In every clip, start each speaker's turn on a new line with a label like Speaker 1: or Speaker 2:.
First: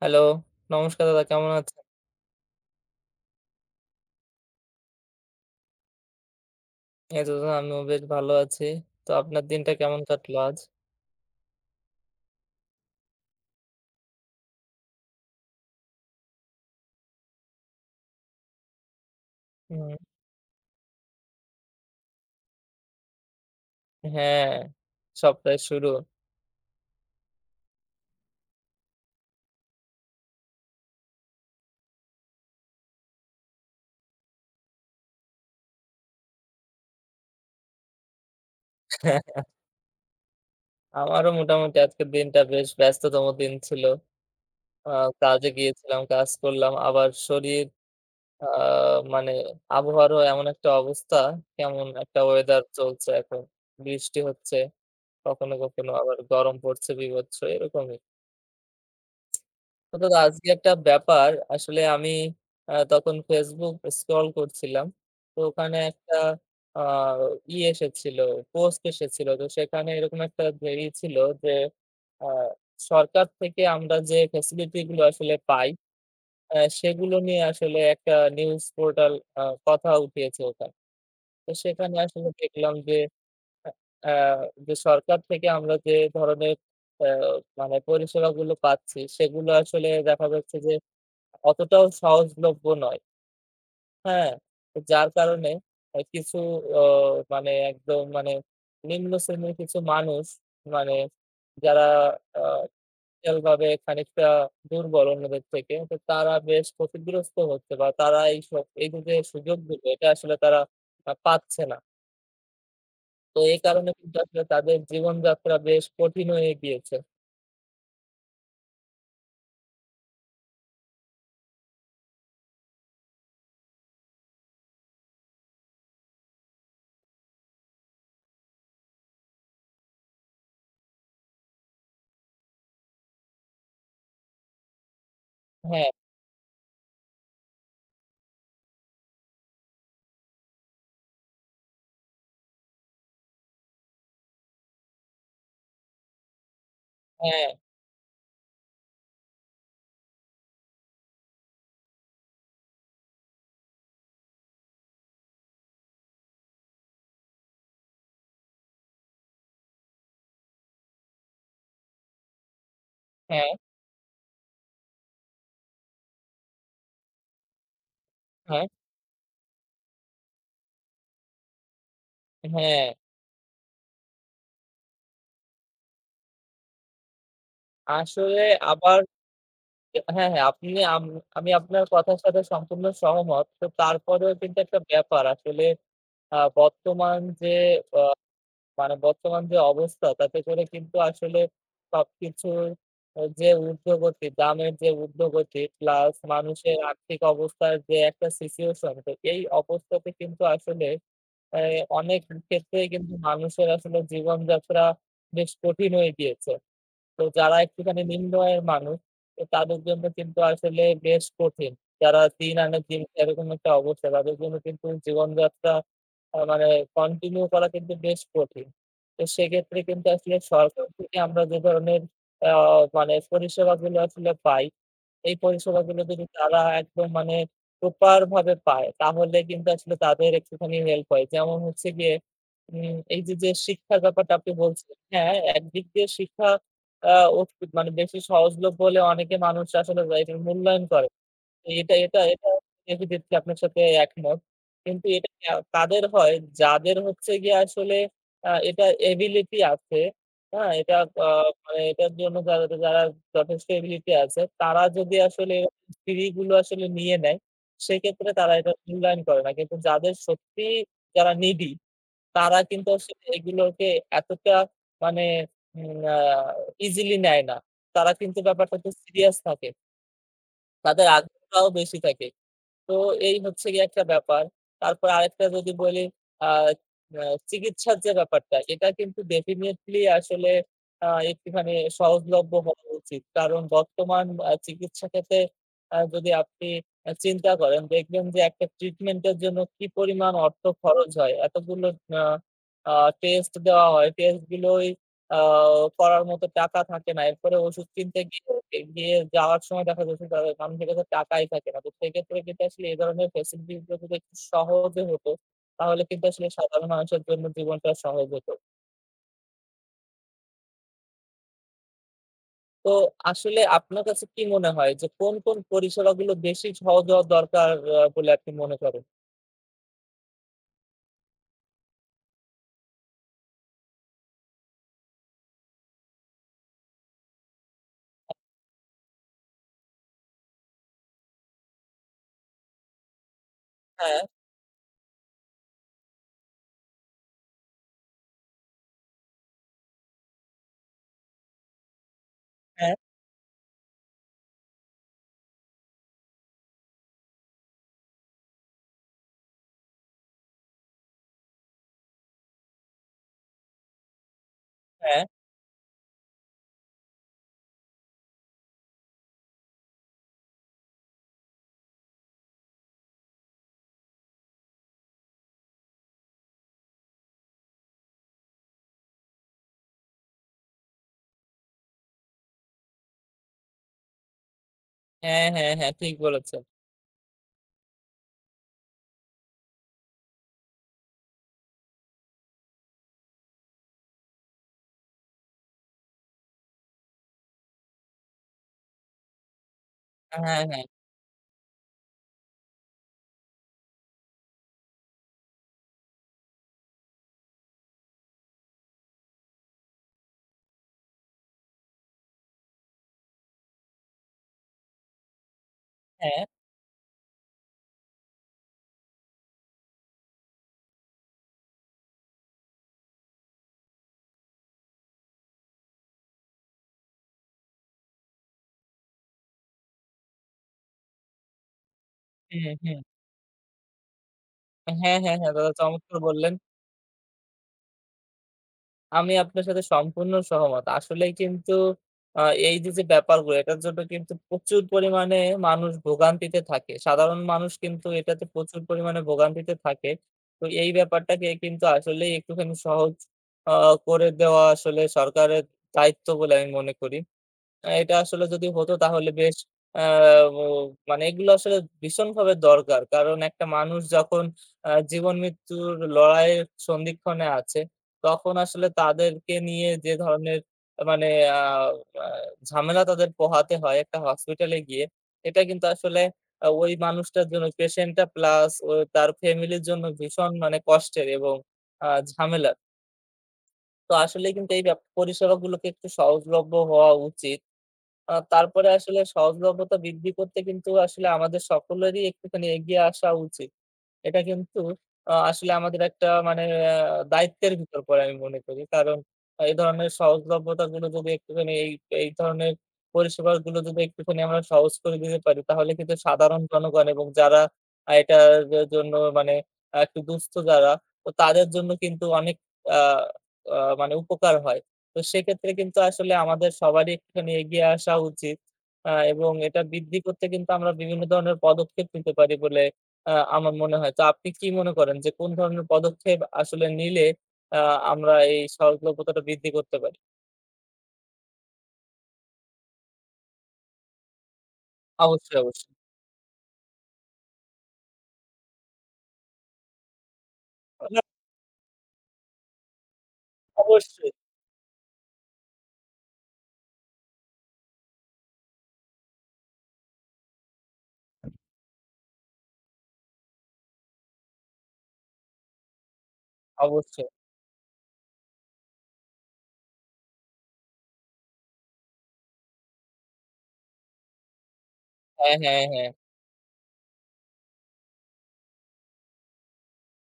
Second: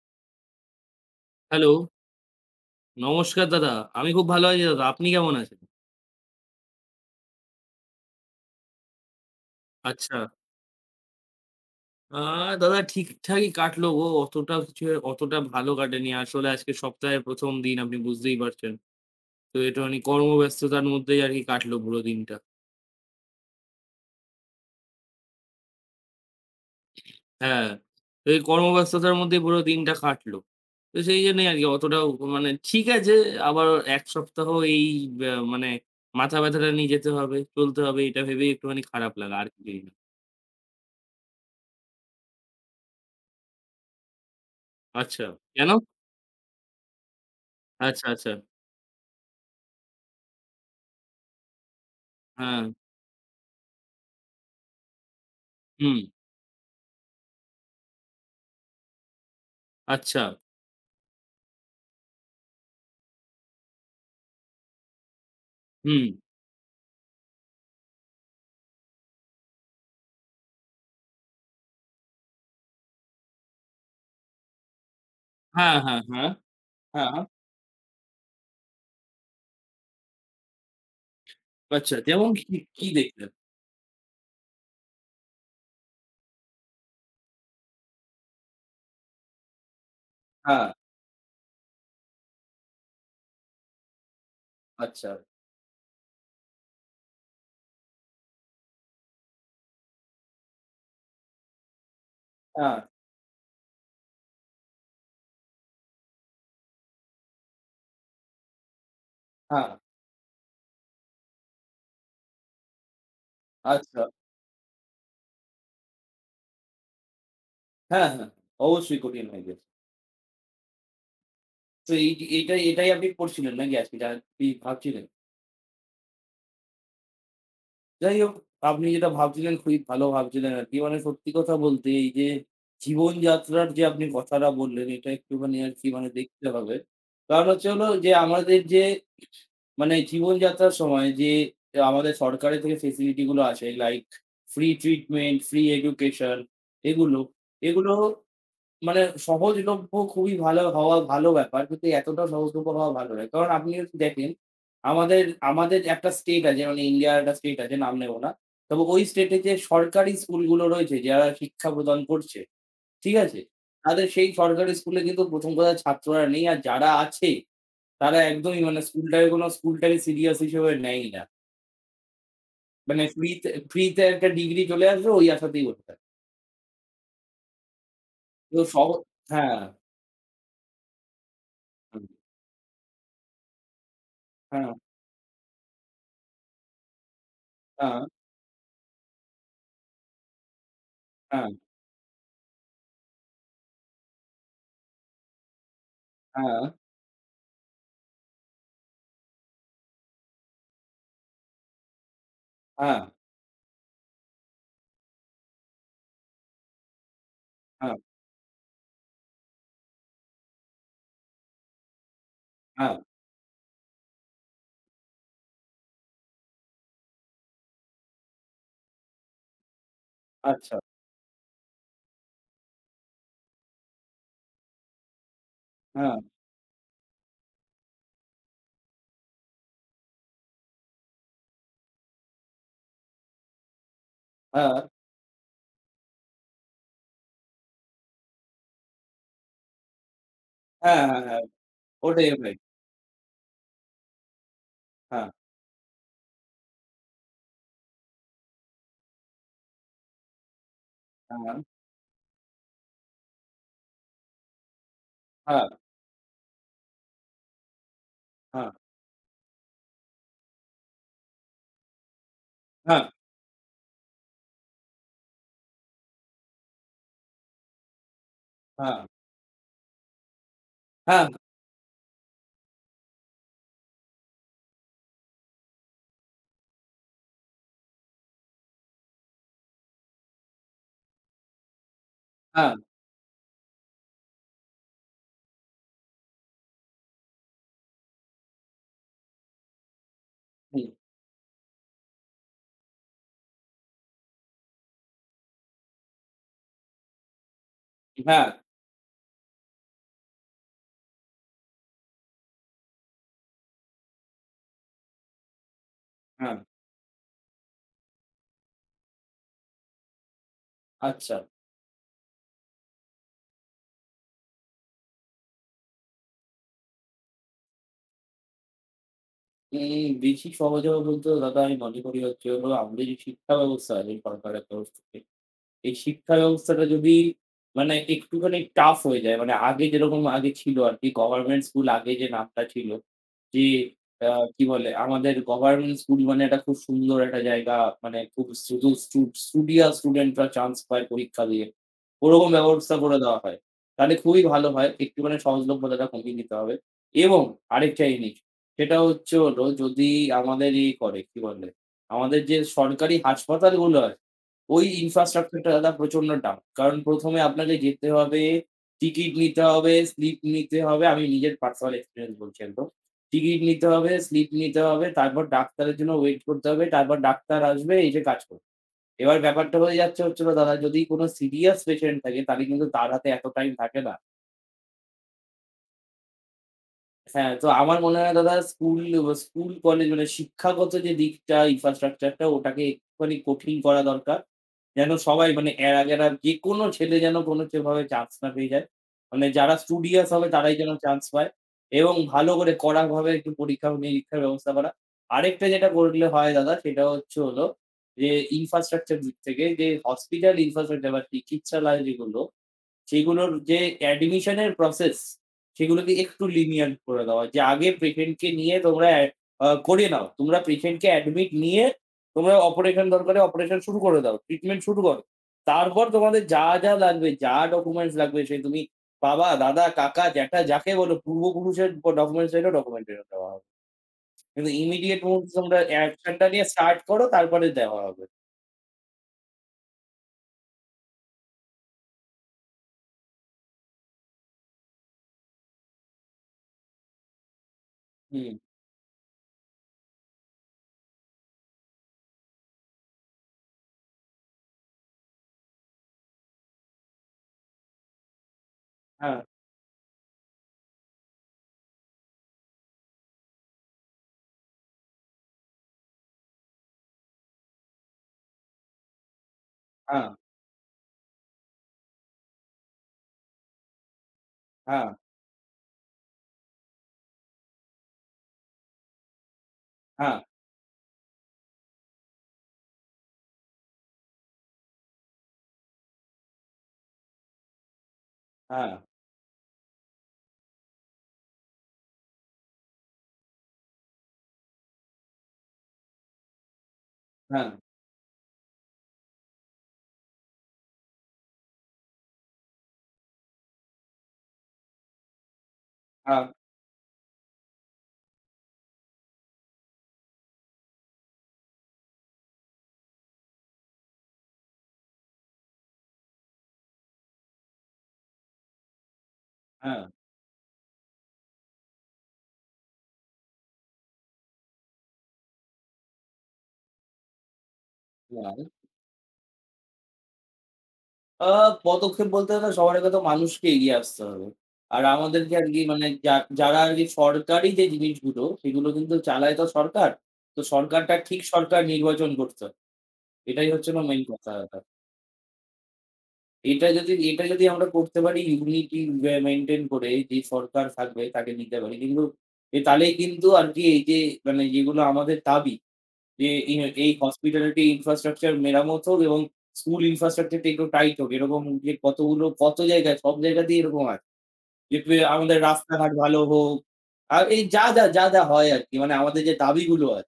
Speaker 1: Hello, নমস্কার দাদা, কেমন
Speaker 2: হ্যালো,
Speaker 1: আছেন?
Speaker 2: নমস্কার দাদা। আমি খুব ভালো আছি দাদা। আপনি কেমন আছেন?
Speaker 1: এই তো দাদা, আমিও বেশ ভালো আছি। তো আপনার দিনটা কেমন
Speaker 2: আচ্ছা।
Speaker 1: কাটলো আজ?
Speaker 2: আ দাদা ঠিকঠাকই কাটলো গো। অতটা ভালো কাটেনি। আসলে আজকে সপ্তাহের ১ম দিন আপনি বুঝতেই পারছেন। তো
Speaker 1: হুম,
Speaker 2: একটুখানি কর্মব্যস্ততার মধ্যেই আরকি কাটলো পুরো দিনটা।
Speaker 1: হ্যাঁ, সপ্তাহের শুরু।
Speaker 2: হ্যাঁ, তো এই কর্মব্যস্ততার মধ্যে পুরো দিনটা কাটলো। তো সেই জন্যই আরকি অতটাও মানে ঠিক আছে, আবার ১ সপ্তাহ এই মানে মাথা ব্যাথাটা নিয়ে যেতে হবে, চলতে হবে এটা ভেবেই একটুখানি খারাপ লাগা আর কিছুই না।
Speaker 1: আমারও মোটামুটি আজকের দিনটা বেশ ব্যস্ততম দিন ছিল। আ
Speaker 2: আচ্ছা,
Speaker 1: কাজে
Speaker 2: কেন?
Speaker 1: গিয়েছিলাম, কাজ করলাম। আবার শরীর
Speaker 2: আচ্ছা, আচ্ছা।
Speaker 1: আ মানে আবহাওয়ারও এমন একটা অবস্থা, কেমন একটা
Speaker 2: হ্যাঁ।
Speaker 1: ওয়েদার চলছে এখন। বৃষ্টি হচ্ছে, কখনো, কখনো
Speaker 2: হুম,
Speaker 1: আবার গরম পড়ছে বীভৎস এরকমই। তো দাদা,
Speaker 2: আচ্ছা।
Speaker 1: আজকে একটা ব্যাপার আসলে আমি তখন Facebook স্ক্রল করছিলাম। তো ওখানে
Speaker 2: হুম।
Speaker 1: একটা আ ই এসেছিল, পোস্ট এসেছিল। তো সেখানে এরকম একটা ছিল যে আ সরকার থেকে আমরা যে ফেসিলিটি গুলো আসলে পাই,
Speaker 2: হ্যাঁ, হ্যাঁ, হ্যাঁ,
Speaker 1: সেগুলো
Speaker 2: হ্যাঁ।
Speaker 1: নিয়ে আসলে একটা নিউজ পোর্টাল আ কথা উঠিয়েছে ওখানে। তো সেখানে
Speaker 2: আচ্ছা
Speaker 1: আসলে
Speaker 2: যেমন কি,
Speaker 1: দেখলাম
Speaker 2: কি
Speaker 1: যে
Speaker 2: দেখলেন?
Speaker 1: আ আ যে সরকার থেকে আমরা যে ধরনের আ মানে পরিষেবাগুলো পাচ্ছি সেগুলো আসলে দেখা যাচ্ছে
Speaker 2: হ্যাঁ,
Speaker 1: যে অতটাও সহজলভ্য নয়। হ্যাঁ? তো যার
Speaker 2: আচ্ছা।
Speaker 1: কারণে কিছু অ মানে একদম মানে নিম্ন শ্রেণীর কিছু মানুষ, মানে যারা আ
Speaker 2: হ্যাঁ,
Speaker 1: ভাবে খানিকটা দুর্বল অন্যদের থেকে, তো তারা বেশ ক্ষতিগ্রস্ত হচ্ছে বা তারা এইসব এই যে
Speaker 2: হ্যাঁ,
Speaker 1: সুযোগগুলো এটা আসলে তারা পাচ্ছে না। তো এই কারণে
Speaker 2: আচ্ছা।
Speaker 1: কিন্তু আসলে তাদের জীবনযাত্রা বেশ কঠিন হয়ে গিয়েছে।
Speaker 2: হ্যাঁ, হ্যাঁ। অবশ্যই কঠিন হয়ে গেছে। তো এই এইটাই এটাই আপনি পড়ছিলেন নাকি আজকে যা আপনি ভাবছিলেন? যাই হোক, আপনি যেটা ভাবছিলেন খুবই ভালো ভাবছিলেন আরকি। মানে সত্যি কথা বলতে এই যে জীবনযাত্রার যে আপনি কথাটা বললেন এটা একটুখানি আরকি
Speaker 1: হ্যাঁ,
Speaker 2: মানে দেখতে হবে। কারণ হচ্ছে হলো যে আমাদের যে মানে জীবনযাত্রার সময় যে আমাদের সরকারের থেকে ফেসিলিটি গুলো আসে like free treatment, free education এগুলো,
Speaker 1: হ্যাঁ,
Speaker 2: এগুলো মানে সহজলভ্য খুবই ভালো হওয়া ভালো ব্যাপার। কিন্তু এতটা সহজলভ্য হওয়া ভালো নয়। কারণ আপনি যদি দেখেন, আমাদের আমাদের একটা স্টেট আছে মানে ইন্ডিয়ার একটা স্টেট আছে নাম নেব না। তবে ওই স্টেটে যে সরকারি স্কুলগুলো রয়েছে যারা শিক্ষা প্রদান করছে, ঠিক আছে?
Speaker 1: হ্যাঁ,
Speaker 2: তাদের সেই সরকারি স্কুলে কিন্তু ১ম কথা ছাত্ররা নেই। আর যারা আছে তারা একদমই
Speaker 1: হ্যাঁ,
Speaker 2: মানে স্কুলটাকে সিরিয়াস হিসেবে নেয়ই না।
Speaker 1: হ্যাঁ।
Speaker 2: মানে ফ্রিতে ফ্রিতে একটা ডিগ্রি চলে আসবে ওই আশাতেই বসে থাকে।
Speaker 1: আসলে
Speaker 2: তো সহ
Speaker 1: আবার
Speaker 2: হ্যাঁ,
Speaker 1: হ্যাঁ, হ্যাঁ, আপনি, আম আমি আপনার কথার সাথে সম্পূর্ণ সহমত। তো তারপরেও কিন্তু
Speaker 2: হ্যাঁ,
Speaker 1: একটা ব্যাপার আসলে বর্তমান যে আ
Speaker 2: হ্যাঁ,
Speaker 1: মানে বর্তমান যে অবস্থা তাতে করে কিন্তু আসলে
Speaker 2: হ্যাঁ,
Speaker 1: সবকিছুর যে ঊর্ধ্বগতি, দামের যে ঊর্ধ্বগতি প্লাস
Speaker 2: হ্যাঁ।
Speaker 1: মানুষের আর্থিক অবস্থার যে একটা সিচুয়েশন, তো এই অবস্থাতে কিন্তু আসলে অ্যা অনেক ক্ষেত্রেই
Speaker 2: হ্যাঁ,
Speaker 1: কিন্তু মানুষের আসলে জীবনযাত্রা বেশ কঠিন হয়ে গিয়েছে। তো যারা
Speaker 2: হ্যাঁ,
Speaker 1: একটুখানি নিম্ন আয়ের মানুষ, তো তাদের জন্য কিন্তু আসলে বেশ কঠিন। যারা দিন আনে
Speaker 2: হ্যাঁ,
Speaker 1: দিন খায় এরকম একটা অবস্থা, তাদের জন্য কিন্তু জীবনযাত্রা মানে কন্টিনিউ করা কিন্তু বেশ কঠিন। তো সেক্ষেত্রে কিন্তু আসলে
Speaker 2: আচ্ছা।
Speaker 1: সরকার থেকে আমরা যে ধরনের আ মানে পরিষেবাগুলো আসলে পাই, এই পরিষেবাগুলো
Speaker 2: হ্যাঁ,
Speaker 1: যদি তারা একদম মানে প্রপার ভাবে পায়, তাহলে কিন্তু আসলে তাদের একটুখানি হেল্প হয়। যেমন হচ্ছে গিয়ে এই যে, যে শিক্ষার ব্যাপারটা আপনি
Speaker 2: হ্যাঁ,
Speaker 1: বলছিলেন, হ্যাঁ, একদিক দিয়ে শিক্ষা আ অত মানে বেশি সহজলভ্য হলে অনেকে মানুষ আসলে এটার মূল্যায়ন
Speaker 2: হ্যাঁ,
Speaker 1: করে।
Speaker 2: হ্যাঁ, হ্যাঁ।
Speaker 1: এটা এটা
Speaker 2: ওটাই,
Speaker 1: এটা
Speaker 2: ওটাই।
Speaker 1: ডেফিনিটলি আপনার সাথে একমত। কিন্তু
Speaker 2: হ্যাঁ,
Speaker 1: এটা তাদের হয় যাদের হচ্ছে গিয়ে আসলে এটা এবিলিটি আছে। হ্যাঁ? এটা আ
Speaker 2: হ্যাঁ,
Speaker 1: মানে এটার জন্য যারা যারা যথেষ্ট এবিলিটি আছে, তারা যদি আসলে
Speaker 2: হ্যাঁ,
Speaker 1: থিওরি গুলো আসলে নিয়ে নেয়, সেক্ষেত্রে তারা
Speaker 2: হ্যাঁ,
Speaker 1: এটা মূল্যায়ন করে না। কিন্তু যাদের সত্যিই যারা নিডি, তারা কিন্তু
Speaker 2: হ্যাঁ,
Speaker 1: আসলে এগুলোকে এতটা মানে উম আ ইজিলি নেয় না। তারা কিন্তু ব্যাপারটাতে
Speaker 2: হ্যাঁ,
Speaker 1: সিরিয়াস থাকে। তাদের
Speaker 2: হ্যাঁ,
Speaker 1: আগ্রহটাও বেশি থাকে। তো এই হচ্ছে গিয়ে একটা ব্যাপার। তারপর আরেকটা যদি বলি, আ আ চিকিৎসার যে ব্যাপারটা, এটা কিন্তু ডেফিনিটলি আসলে একটুখানি সহজলভ্য
Speaker 2: হ্যাঁ,
Speaker 1: হওয়া উচিত। কারণ বর্তমান চিকিৎসা ক্ষেত্রে যদি আপনি চিন্তা করেন, দেখবেন যে একটা ট্রিটমেন্টের জন্য কি পরিমাণ অর্থ
Speaker 2: হুম,
Speaker 1: খরচ হয়। এতগুলো আ আ টেস্ট দেওয়া হয়। টেস্ট গুলোই আ করার মতো টাকা থাকে না। এরপরে ওষুধ কিনতে
Speaker 2: হ্যাঁ,
Speaker 1: গিয়ে গিয়ে যাওয়ার সময় দেখা যাচ্ছে তা মানুষের কাছে টাকাই থাকে না। তো সেক্ষেত্রে কিন্তু আসলে এ ধরনের ফেসিলিটিস গুলো যদি একটু সহজে হতো, তাহলে কিন্তু আসলে
Speaker 2: হ্যাঁ,
Speaker 1: সাধারণ মানুষের জন্য জীবনটা সহজ হতো।
Speaker 2: আচ্ছা।
Speaker 1: তো আসলে আপনার কাছে কি মনে হয় যে কোন, কোন পরিষেবাগুলো বেশি সহজ হওয়া দরকার বলে আপনি মনে করেন?
Speaker 2: এই বেশি সহজ হবে বলতে দাদা আমি মনে করি হচ্ছে হলো আমাদের যে শিক্ষা ব্যবস্থা আছে সরকারের তরফ থেকে এই শিক্ষা ব্যবস্থাটা যদি মানে একটুখানি টাফ হয়ে যায়, মানে আগে যেরকম আগে ছিল আরকি গভর্নমেন্ট স্কুল আগে যে নামটা ছিল, যে
Speaker 1: হ্যাঁ,
Speaker 2: আ কি বলে আমাদের গভর্নমেন্ট স্কুল মানে একটা খুব সুন্দর একটা জায়গা, মানে খুব শুধু স্টুডিয়াস স্টুডেন্টরা চান্স পায় পরীক্ষা দিয়ে। ওরকম
Speaker 1: হ্যাঁ,
Speaker 2: ব্যবস্থা করে দেওয়া হয়। তাহলে খুবই ভালো হয়। একটুখানি সহজলভ্যতাটা কমিয়ে দিতে হবে এবং আরেকটা জিনিস, সেটা হচ্ছে হলো যদি আমাদের কি বলে? আমাদের যে সরকারি হাসপাতালগুলো আছে ওই
Speaker 1: হ্যাঁ।
Speaker 2: infrastructure টা দাদা প্রচন্ড ডাউন। কারণ ১ম এ আপনাকে যেতে হবে, টিকিট নিতে হবে, স্লিপ নিতে হবে। আমি নিজের পার্সোনাল এক্সপেরিয়েন্স বলছি একদম। টিকিট নিতে হবে, স্লিপ নিতে হবে, তারপর ডাক্তারের জন্য ওয়েট করতে হবে। তারপর ডাক্তার আসবে, এসে কাজ করবে। এবার ব্যাপারটা হয়ে যাচ্ছে হচ্ছিল দাদা যদি কোন সিরিয়াস পেশেন্ট থাকে তাহলে কিন্তু তার হাতে এত টাইম থাকে না।
Speaker 1: হ্যাঁ, হ্যাঁ, হ্যাঁ ঠিক বলেছেন।
Speaker 2: হ্যাঁ, তো আমার মনে হয় দাদা স্কুল, কলেজ মানে শিক্ষাগত যে দিকটা infrastructure টা ওটাকে একটুখানি কঠিন করা দরকার। যেন সবাই মানে এড়া-গেড়া যেকোনো ছেলে যেন কোনো সেভাবে চান্স না পেয়ে যায়। মানে যারা studious হবে
Speaker 1: হ্যাঁ,
Speaker 2: তারাই
Speaker 1: হ্যাঁ,
Speaker 2: যেন চান্স পায় এবং ভালো করে কড়াভাবে একটু পরীক্ষা-নিরীক্ষার ব্যবস্থা করা। আরেকটা যেটা করলে হয় দাদা সেটা হচ্ছে হলো যে infrastructure দিক থেকে যে hospital infrastructure বা চিকিৎসালয় যেগুলো সেগুলোর যে অ্যাডমিশনের প্রসেস সেগুলোকে
Speaker 1: হ্যাঁ।
Speaker 2: একটু lenient করে দেওয়া। যে আগে পেশেন্টকে নিয়ে তোমরা অ্যা আ করিয়ে নাও। তোমরা পেশেন্টকে অ্যাডমিট নিয়ে তোমরা অপারেশন দরকারে অপারেশন শুরু করে দাও। ট্রিটমেন্ট শুরু করো। তারপর তোমাদের যা, যা লাগবে, যা ডকুমেন্টস লাগবে সে তুমি বাবা, দাদা, কাকা, জ্যাঠা যাকে বলো পূর্বপুরুষের ডকুমেন্টস
Speaker 1: হুম,
Speaker 2: চাইলেও
Speaker 1: হুম।
Speaker 2: ডকুমেন্ট ফেরত দেওয়া হবে। কিন্তু
Speaker 1: হ্যাঁ,
Speaker 2: ইমিডিয়েট
Speaker 1: হ্যাঁ,
Speaker 2: মুভস
Speaker 1: হ্যাঁ দাদা,
Speaker 2: তোমরা
Speaker 1: চমৎকার
Speaker 2: অ্যাকশনটা
Speaker 1: বললেন।
Speaker 2: নিয়ে স্টার্ট করো তারপরে দেওয়া হবে।
Speaker 1: আমি আপনার সাথে সম্পূর্ণ সহমত। আসলেই কিন্তু আ এই যে, যে ব্যাপারগুলো এটার জন্য কিন্তু প্রচুর পরিমাণে মানুষ ভোগান্তিতে থাকে। সাধারণ মানুষ কিন্তু এটাতে
Speaker 2: হুম।
Speaker 1: প্রচুর পরিমাণে ভোগান্তিতে থাকে। তো এই ব্যাপারটাকে কিন্তু আসলেই একটুখানি সহজ আ করে দেওয়া আসলে সরকারের দায়িত্ব বলে আমি মনে করি। এটা আসলে যদি হতো তাহলে
Speaker 2: হ্যাঁ,
Speaker 1: বেশ আ ও মানে এগুলো আসলে ভীষণভাবে দরকার। কারণ একটা মানুষ যখন জীবন-মৃত্যুর লড়াইয়ের সন্ধিক্ষণে আছে, তখন আসলে তাদেরকে নিয়ে যে
Speaker 2: হ্যাঁ,
Speaker 1: ধরনের মানে আ আ ঝামেলা তাদের পোহাতে হয় একটা হসপিটালে গিয়ে,
Speaker 2: হ্যাঁ,
Speaker 1: এটা কিন্তু আসলে ওই মানুষটার জন্য, পেশেন্টটা প্লাস ও তার ফ্যামিলির জন্য
Speaker 2: হ্যাঁ,
Speaker 1: ভীষণ মানে কষ্টের এবং ঝামেলার। তো আসলেই কিন্তু এই ব্যাপ পরিষেবাগুলোকে একটু সহজলভ্য হওয়া উচিত। তারপরে
Speaker 2: হ্যাঁ,
Speaker 1: আসলে সহজলভ্যতা বৃদ্ধি করতে কিন্তু আসলে আমাদের সকলেরই একটুখানি এগিয়ে আসা উচিত। এটা কিন্তু আসলে আমাদের একটা মানে আ
Speaker 2: হ্যাঁ,
Speaker 1: দায়িত্বের ভিতর পড়ে আমি মনে করি। কারণ এই ধরনের সহজলভ্যতাগুলো যদি একটুখানি এই এই ধরনের পরিষেবাগুলো যদি একটুখানি আমরা সহজ করে দিতে পারি, তাহলে কিন্তু
Speaker 2: হ্যাঁ,
Speaker 1: সাধারণ জনগণ এবং যারা এটার জ জন্য মানে একটু দুস্থ যারা, তো তাদের জন্য কিন্তু অনেক আ আ মানে উপকার হয়। তো সেক্ষেত্রে কিন্তু আসলে আমাদের সবারই একটুখানি এগিয়ে আসা উচিত। এবং এটা
Speaker 2: হ্যাঁ,
Speaker 1: বৃদ্ধি
Speaker 2: হ্যাঁ।
Speaker 1: করতে কিন্তু আমরা বিভিন্ন ধরনের পদক্ষেপ নিতে পারি বলে আমার মনে হয়। তো আপনি কি মনে করেন যে কোন ধরনের পদক্ষেপ আসলে নিলে আ আমরা
Speaker 2: হ্যাঁ।
Speaker 1: এই সহজলভ্যতাটা বৃদ্ধি করতে পারি?
Speaker 2: আ পদক্ষেপ বলতে গেলে সবার আগে তো মানুষকে এগিয়ে আসতে হবে। আর আমাদেরকে
Speaker 1: অবশ্যই,
Speaker 2: আরকি
Speaker 1: অবশ্যই।
Speaker 2: মানে যা যারা আরকি সরকারি যে জিনিসগুলো সেগুলো কিন্তু চালায় তো সরকার। তো সরকারটা
Speaker 1: না,
Speaker 2: ঠিক সরকার নির্বাচন করতে হবে। এটাই হচ্ছে না মেইন
Speaker 1: অবশ্যই,
Speaker 2: কথা ব্যাপার। এটা যদি আমরা করতে পারি ইউনিটি মেইনটেইন করে যে সরকার থাকবে তাকে নিতে পারি। কিন্তু তাহলেই কিন্তু আরকি এই যে মানে যেগুলো আমাদের দাবি যে এই এই
Speaker 1: অবশ্যই।
Speaker 2: হসপিটালিটি ইনফ্রাস্ট্রাকচার মেরামত হোক এবং স্কুল ইনফ্রাস্ট্রাকচার টা একটু টাইট হোক। এরকম যে কতগুলো কত জায়গায় সব জায়গাতেই এরকম হয়। যে
Speaker 1: হ্যাঁ,
Speaker 2: আমাদের
Speaker 1: হ্যাঁ, হ্যাঁ।
Speaker 2: রাস্তাঘাট ভালো হোক। আর এই যা হয় আরকি মানে আমাদের যে দাবিগুলো হয়,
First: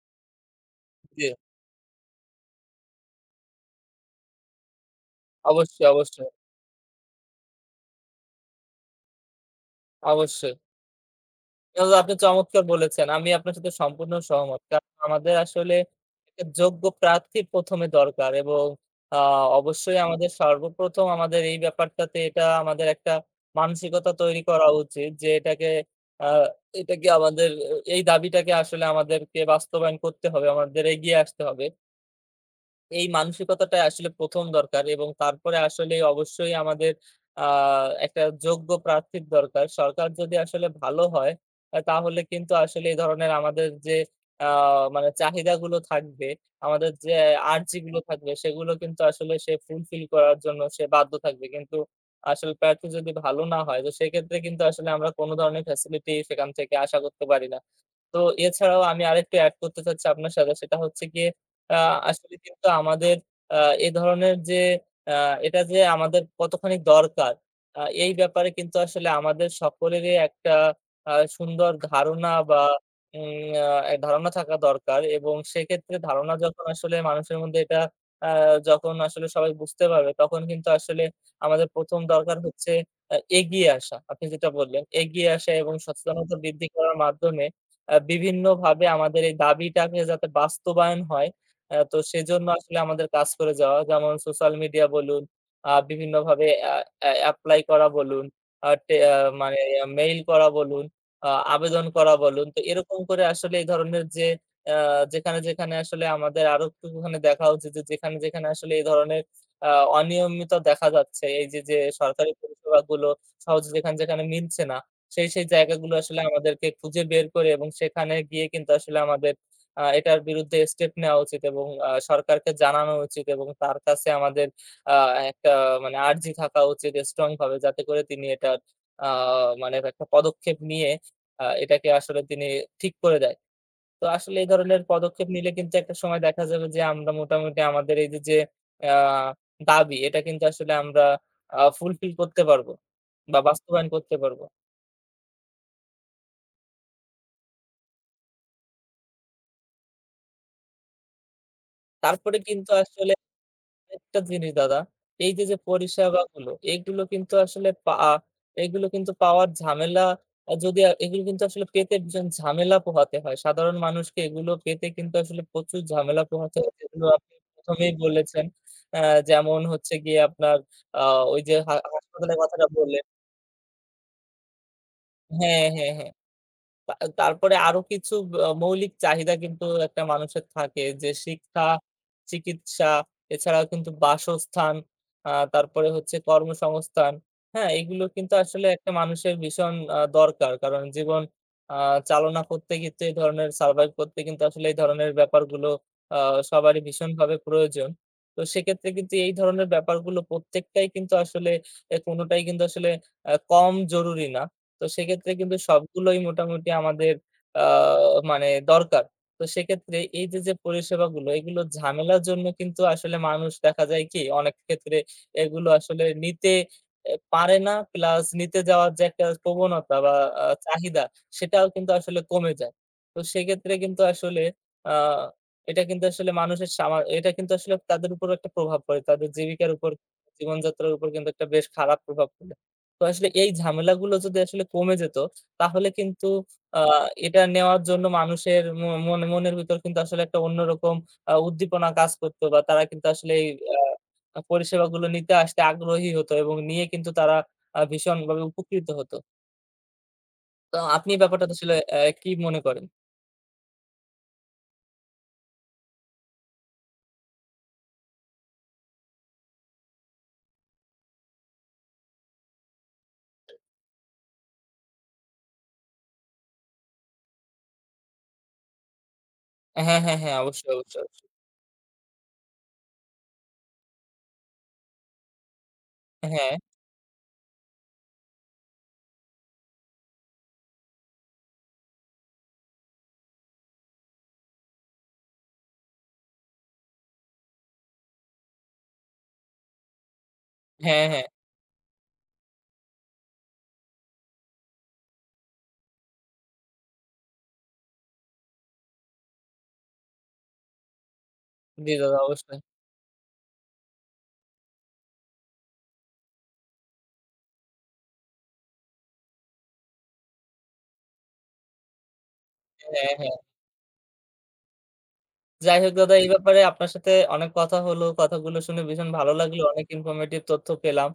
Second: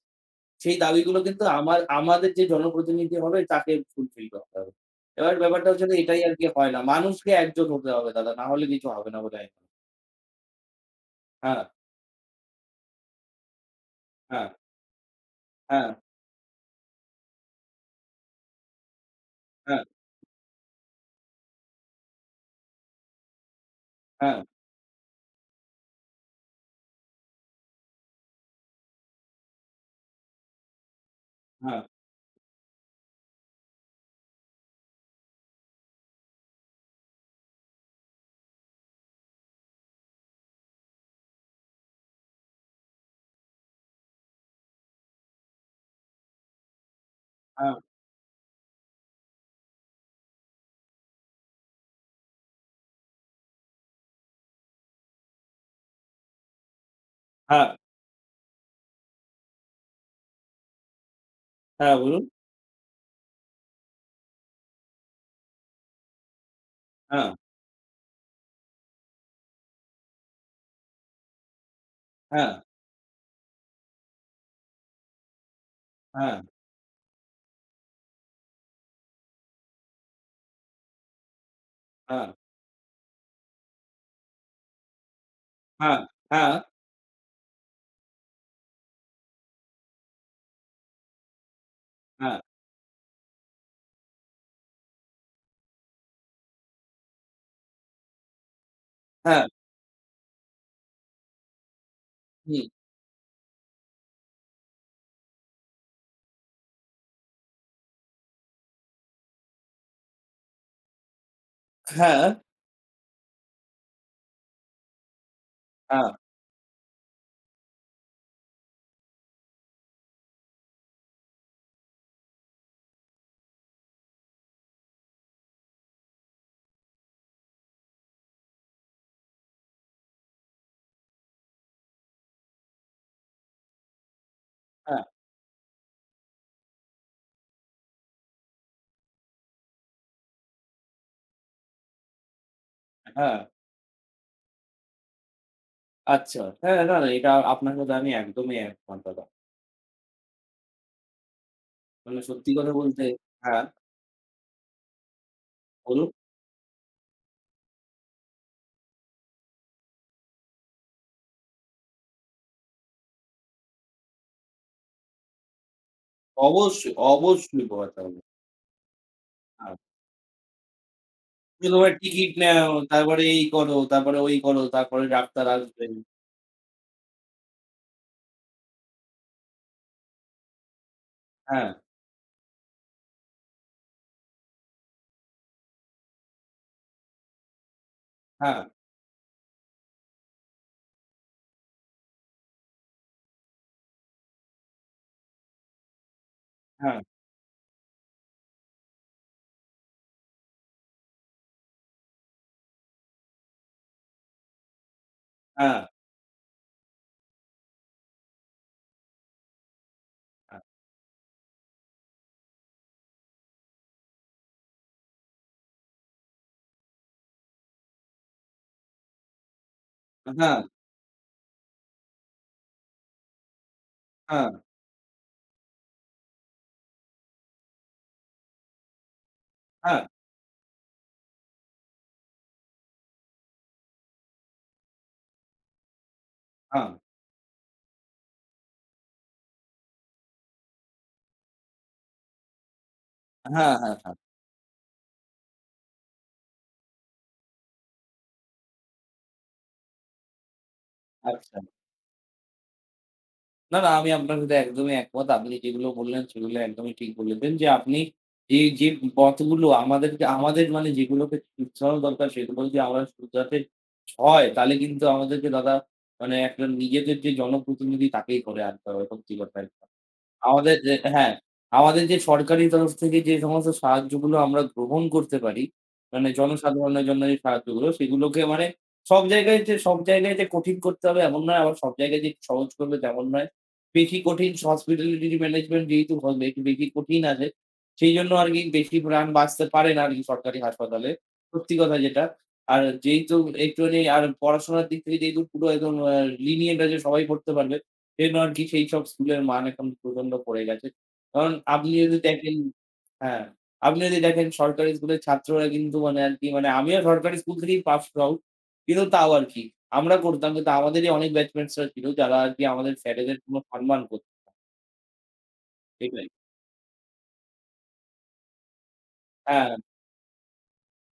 Speaker 2: সেই দাবিগুলো
Speaker 1: জি।
Speaker 2: কিন্তু আমার আমাদের যে জনপ্রতিনিধি হবে তাকে ফুলফিল করতে হবে। এবার ব্যাপারটা
Speaker 1: অবশ্যই,
Speaker 2: হচ্ছে যে এটাই
Speaker 1: অবশ্যই,
Speaker 2: আরকি হয় না। মানুষকে একজোট হতে হবে দাদা। না হলে কিছু হবে না বলে আমি মনে করি।
Speaker 1: অবশ্যই।
Speaker 2: হ্যাঁ,
Speaker 1: এগুলো আপনি চমৎকার বলেছেন। আমি আপনার সাথে সম্পূর্ণ
Speaker 2: হ্যাঁ,
Speaker 1: সহমত। কারণ আমাদের আসলে
Speaker 2: হ্যাঁ,
Speaker 1: একটা যোগ্য প্রার্থী প্রথম এ দরকার এবং আ
Speaker 2: হ্যাঁ,
Speaker 1: অবশ্যই আমাদের সর্বপ্রথম আমাদের এই ব্যাপারটাতে এটা আমাদের একটা মানসিকতা
Speaker 2: হ্যাঁ,
Speaker 1: তৈরি করা উচিত যে এটাকে আ এটাকে আমাদের, আহ, এই দাবিটাকে আসলে আমাদেরকে বাস্তবায়ন করতে হবে। আমাদের এগিয়ে আসতে হবে।
Speaker 2: হ্যাঁ,
Speaker 1: এই মানসিকতাটাই আসলে প্রথম দরকার এবং তারপরে আসলে অবশ্যই আমাদের আ একটা যোগ্য প্রার্থীর দরকার। সরকার যদি আসলে ভালো হয়, তাহলে কিন্তু আসলে এই ধরনের আমাদের যে আ মানে চাহিদাগুলো থাকবে, আমাদের যে
Speaker 2: হ্যাঁ,
Speaker 1: আর্জিগুলো থাকবে, সেগুলো কিন্তু আসলে সে ফুলফিল করার জন্য সে বাধ্য থাকবে। কিন্তু আসলে প্রার্থী যদি ভালো না হয়, তো সেক্ষেত্রে কিন্তু আসলে আমরা কোনো ধরনের ফ্যাসিলিটি সেখান থেকে আশা করতে পারি না।
Speaker 2: হ্যাঁ,
Speaker 1: তো এছাড়াও আমি আরেকটু এড করতে চাচ্ছি আপনার সাথে, সেটা হচ্ছে গিয়ে আ
Speaker 2: হ্যাঁ, বলুন।
Speaker 1: আসলে কিন্তু আমাদের আ এ ধরনের যে আ এটা যে আমাদের কতখানি
Speaker 2: হ্যাঁ,
Speaker 1: দরকার, এই ব্যাপারে কিন্তু আসলে আমাদের সকলেরই একটা সুন্দর ধারণা
Speaker 2: হ্যাঁ,
Speaker 1: বা উম আ ধারণা থাকা দরকার এবং সেক্ষেত্রে ধারণা
Speaker 2: হ্যাঁ,
Speaker 1: যখন আসলে মানুষের মধ্যে এটা আ যখন আসলে সবাই বুঝতে পারবে, তখন কিন্তু আসলে আমাদের প্রথম
Speaker 2: হ্যাঁ।
Speaker 1: দরকার হচ্ছে এগিয়ে আসা। আপনি যেটা বললেন, এগিয়ে আসা এবং
Speaker 2: হ্যাঁ,
Speaker 1: সচেতনতা
Speaker 2: হ্যাঁ,
Speaker 1: বৃদ্ধি করার মাধ্যমে বিভিন্নভাবে আমাদের এই দাবিটাকে যাতে বাস্তবায়ন হয় তো
Speaker 2: হ্যাঁ,
Speaker 1: সেজন্য আসলে আমাদের কাজ করে যাওয়া। যেমন সোশ্যাল মিডিয়া বলুন, বিভিন্নভাবে অ্যা অ্যা এপ্লাই করা বলুন, আ টে আ
Speaker 2: হ্যাঁ,
Speaker 1: মানে মেইল করা বলুন, আ আবেদন করা বলুন। তো
Speaker 2: হুম,
Speaker 1: এরকম করে আসলে এই ধরনের যে অ্যা যেখানে, যেখানে আসলে আমাদের আরো একটুখানি দেখা উচিত যে যেখানে, যেখানে আসলে এই ধরনের আ অনিয়মিত দেখা যাচ্ছে। এই যে
Speaker 2: হ্যাঁ,
Speaker 1: সরকারি পরিষেবাগুলো সহজে যেখানে, যেখানে মিলছে না, সেই জায়গাগুলো
Speaker 2: হ্যাঁ,
Speaker 1: আসলে আমাদেরকে খুঁজে বের করে এবং সেখানে গিয়ে কিন্তু আসলে আমাদের এটার বিরুদ্ধে স্টেপ নেওয়া উচিত এবং সরকারকে জানানো উচিত এবং তার কাছে আমাদের আ একটা মানে আর্জি থাকা উচিত স্ট্রং ভাবে, যাতে করে তিনি এটার আ মানে একটা পদক্ষেপ নিয়ে এটাকে আসলে তিনি ঠিক করে দেয়। তো আসলে এই ধরনের
Speaker 2: হ্যাঁ,
Speaker 1: পদক্ষেপ নিলে কিন্তু একটা সময় দেখা যাবে যে আমরা মোটামুটি আমাদের এই যে, যে আ দাবি এটা কিন্তু আসলে আমরা ফুলফিল করতে পারব বা
Speaker 2: হ্যাঁ,
Speaker 1: বাস্তবায়ন করতে পারব।
Speaker 2: আচ্ছা। হ্যাঁ, না, না এটা আপনার সাথে আমি একদমই একমত দাদা। মানে
Speaker 1: তারপরে
Speaker 2: সত্যি
Speaker 1: কিন্তু
Speaker 2: কথা বলতে
Speaker 1: আসলে
Speaker 2: হ্যাঁ,
Speaker 1: একটা জিনিস দাদা, এই যে, যে,
Speaker 2: বলুন।
Speaker 1: পরিষেবাগুলো এগুলো কিন্তু আসলে পা আ এগুলো কিন্তু পাওয়ার ঝামেলা যদি এগুলো কিন্তু আসলে পেতে ভীষণ ঝামেলা পোহাতে হয়। সাধারণ মানুষকে এগুলো পেতে কিন্তু আসলে প্রচুর ঝামেলা পোহাতে হয়।
Speaker 2: অবশ্যই,
Speaker 1: যেগুলো আপনি
Speaker 2: অবশ্যই
Speaker 1: প্রথম এই
Speaker 2: পোহাতে হবে।
Speaker 1: বলেছেন। অ্যা যেমন
Speaker 2: হ্যাঁ,
Speaker 1: হচ্ছে গিয়ে আপনার আ ওই যে,
Speaker 2: তুমি তোমার টিকিট
Speaker 1: হাসপাতালের কথাটা
Speaker 2: নেও,
Speaker 1: বললেন,
Speaker 2: তারপরে এই করো, তারপরে ওই করো, তারপরে ডাক্তার
Speaker 1: হ্যাঁ, হ্যাঁ,
Speaker 2: আসবেন।
Speaker 1: হ্যাঁ। তা তারপরে আরো কিছু মৌলিক চাহিদা কিন্তু একটা মানুষের থাকে যে শিক্ষা,
Speaker 2: হ্যাঁ,
Speaker 1: চিকিৎসা, এছাড়াও কিন্তু বাসস্থান, তারপরে হচ্ছে কর্মসংস্থান। হ্যাঁ? এগুলো কিন্তু
Speaker 2: হ্যাঁ,
Speaker 1: আসলে একটা মানুষের ভীষণ দরকার। কারণ জীবন আ চালনা করতে কিন্তু এই ধরনের, সারভাইভ করতে কিন্তু আসলে এই ধরনের ব্যাপারগুলো আ সবারই
Speaker 2: হ্যাঁ,
Speaker 1: ভীষণভাবে প্রয়োজন। তো সেক্ষেত্রে কিন্তু এই ধরনের ব্যাপারগুলো প্রত্যেকটাই কিন্তু আসলে কোনটাই কিন্তু আসলে কম জরুরি না। তো সেক্ষেত্রে কিন্তু
Speaker 2: হ্যাঁ,
Speaker 1: সবগুলোই মোটামুটি আমাদের আ মানে দরকার। তো সেক্ষেত্রে এই যে, যে
Speaker 2: হ্যাঁ, হ্যাঁ,
Speaker 1: পরিষেবাগুলো এগুলো ঝামেলার জন্য কিন্তু আসলে মানুষ দেখা যায় কি অনেক ক্ষেত্রে এগুলো আসলে নিতে পারে না। প্লাস নিতে যাওয়ার যে একটা প্রবণতা বা
Speaker 2: হ্যাঁ,
Speaker 1: চাহিদা সেটাও কিন্তু আসলে কমে যায়। তো সেক্ষেত্রে কিন্তু আসলে
Speaker 2: হ্যাঁ,
Speaker 1: আ এটা কিন্তু আসলে মানুষের সামা এটা কিন্তু আসলে তাদের উপর একটা প্রভাব পড়ে। তাদের জীবিকার উপর,
Speaker 2: হ্যাঁ,
Speaker 1: জীবনযাত্রার উপর কিন্তু একটা বেশ খারাপ প্রভাব পড়ে। তো আসলে এই ঝামেলাগুলো যদি আসলে কমে যেত, তাহলে কিন্তু আ
Speaker 2: হ্যাঁ,
Speaker 1: এটা নেওয়ার জন্য মানুষের মনে মনের ভিতর কিন্তু আসলে একটা অন্যরকম উদ্দীপনা কাজ করত বা তারা কিন্তু আসলে এই
Speaker 2: হ্যাঁ, হ্যাঁ,
Speaker 1: পরিষেবাগুলো নিতে আসতে আগ্রহী হতো এবং নিয়ে কিন্তু তারা ভীষণভাবে উপকৃত হতো। তো আপনি ব্যাপারটাতে
Speaker 2: আচ্ছা।
Speaker 1: আসলে কি মনে করেন?
Speaker 2: না, না, আমি আপনার সাথে একদমই একমত। আপনি যেগুলো বললেন সেগুলো একদমই ঠিক বলেছেন যে আপনি যে পথগুলো আমাদেরকে আমাদের মানে যেগুলোকে শুধরানো দরকার সেগুলো যদি আমরা শুধরাতে হয় তাহলে কিন্তু আমাদেরকে দাদা মানে একটা নিজেদের যে জনপ্রতিনিধি তাকেই করে আনতে হবে সত্যি কথাই।
Speaker 1: হ্যাঁ, হ্যাঁ, হ্যাঁ, অবশ্যই,
Speaker 2: আমাদের যে
Speaker 1: অবশ্যই, অবশ্যই।
Speaker 2: হ্যাঁ, আমাদের যে সরকারি তরফ থেকে যে সমস্ত সাহায্যগুলো আমরা গ্রহণ করতে পারি, মানে
Speaker 1: হ্যাঁ,
Speaker 2: জনসাধারণের জন্য এই সাহায্যগুলো, সেগুলোকে মানে সব জায়গায় যে কঠিন করতে হবে এমন নয়, আবার সব জায়গায় যে সহজ করবে তেমন নয়। বেশি কঠিন হসপিটালিটি ম্যানেজমেন্ট যেহেতু হবে, একটু বেশি কঠিন আছে, সেইজন্য আরকি বেশি প্রাণ বাঁচতে পারে না আরকি সরকারি
Speaker 1: হ্যাঁ,
Speaker 2: হাসপাতালে।
Speaker 1: হ্যাঁ।
Speaker 2: সত্যি কথা যেটা। আর যেহেতু একটুখানি আর পড়াশোনার দিক থেকে যেহেতু পুরো একদম লিনিয়েন্ট আছে সবাই পড়তে পারবে। এর জন্য আরকি সেইসব স্কুলের মান এখন প্রচন্ড পড়ে গেছে। কারণ
Speaker 1: জি,
Speaker 2: আপনি
Speaker 1: দাদা
Speaker 2: যদি দেখেন
Speaker 1: অবশ্যই।
Speaker 2: হ্যাঁ, আপনি যদি দেখেন সরকারি স্কুলের ছাত্ররা কিন্তু মানে আরকি মানে আমিও সরকারি স্কুল থেকেই পাসড আউট। কিন্তু তাও আরকি আমরা করতাম কিন্তু আমাদেরই অনেক ব্যাচমেটসরা ছিল যারা আরকি আমাদের
Speaker 1: হ্যাঁ, হ্যাঁ।
Speaker 2: স্যারেদের কোনো সম্মান করত।
Speaker 1: যাই হোক দাদা,
Speaker 2: এটাই।
Speaker 1: এই ব্যাপারে আপনার সাথে অনেক কথা হলো। কথাগুলো শুনে ভীষণ ভালো লাগলো।
Speaker 2: হ্যাঁ,
Speaker 1: অনেক ইনফরমেটিভ তথ্য পেলাম।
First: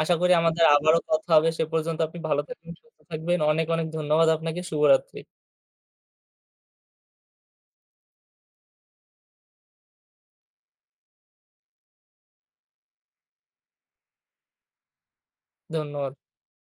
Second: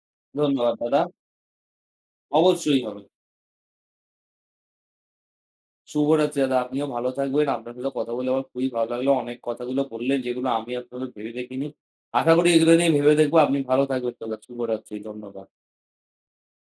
Speaker 1: আশা করি আমাদের
Speaker 2: ধন্যবাদ
Speaker 1: আবারও
Speaker 2: দাদা।
Speaker 1: কথা হবে। সে পর্যন্ত আপনি ভালো থাকবেন,
Speaker 2: অবশ্যই
Speaker 1: সুস্থ
Speaker 2: হবে।
Speaker 1: থাকবেন। অনেক, অনেক ধন্যবাদ আপনাকে। শুভরাত্রি।
Speaker 2: শুভরাত্রি দাদা। আপনিও ভালো থাকবেন। আপনার সাথে কথা বলে আমার খুবই ভালো লাগলো। অনেক কথাগুলো বললেন যেগুলো আমি আপনাদের ভেবে দেখিনি। আশা করি এগুলো নিয়ে ভেবে দেখব। আপনি ভালো থাকবেন দাদা। শুভরাত্রি। ধন্যবাদ।
Speaker 1: ধন্যবাদ।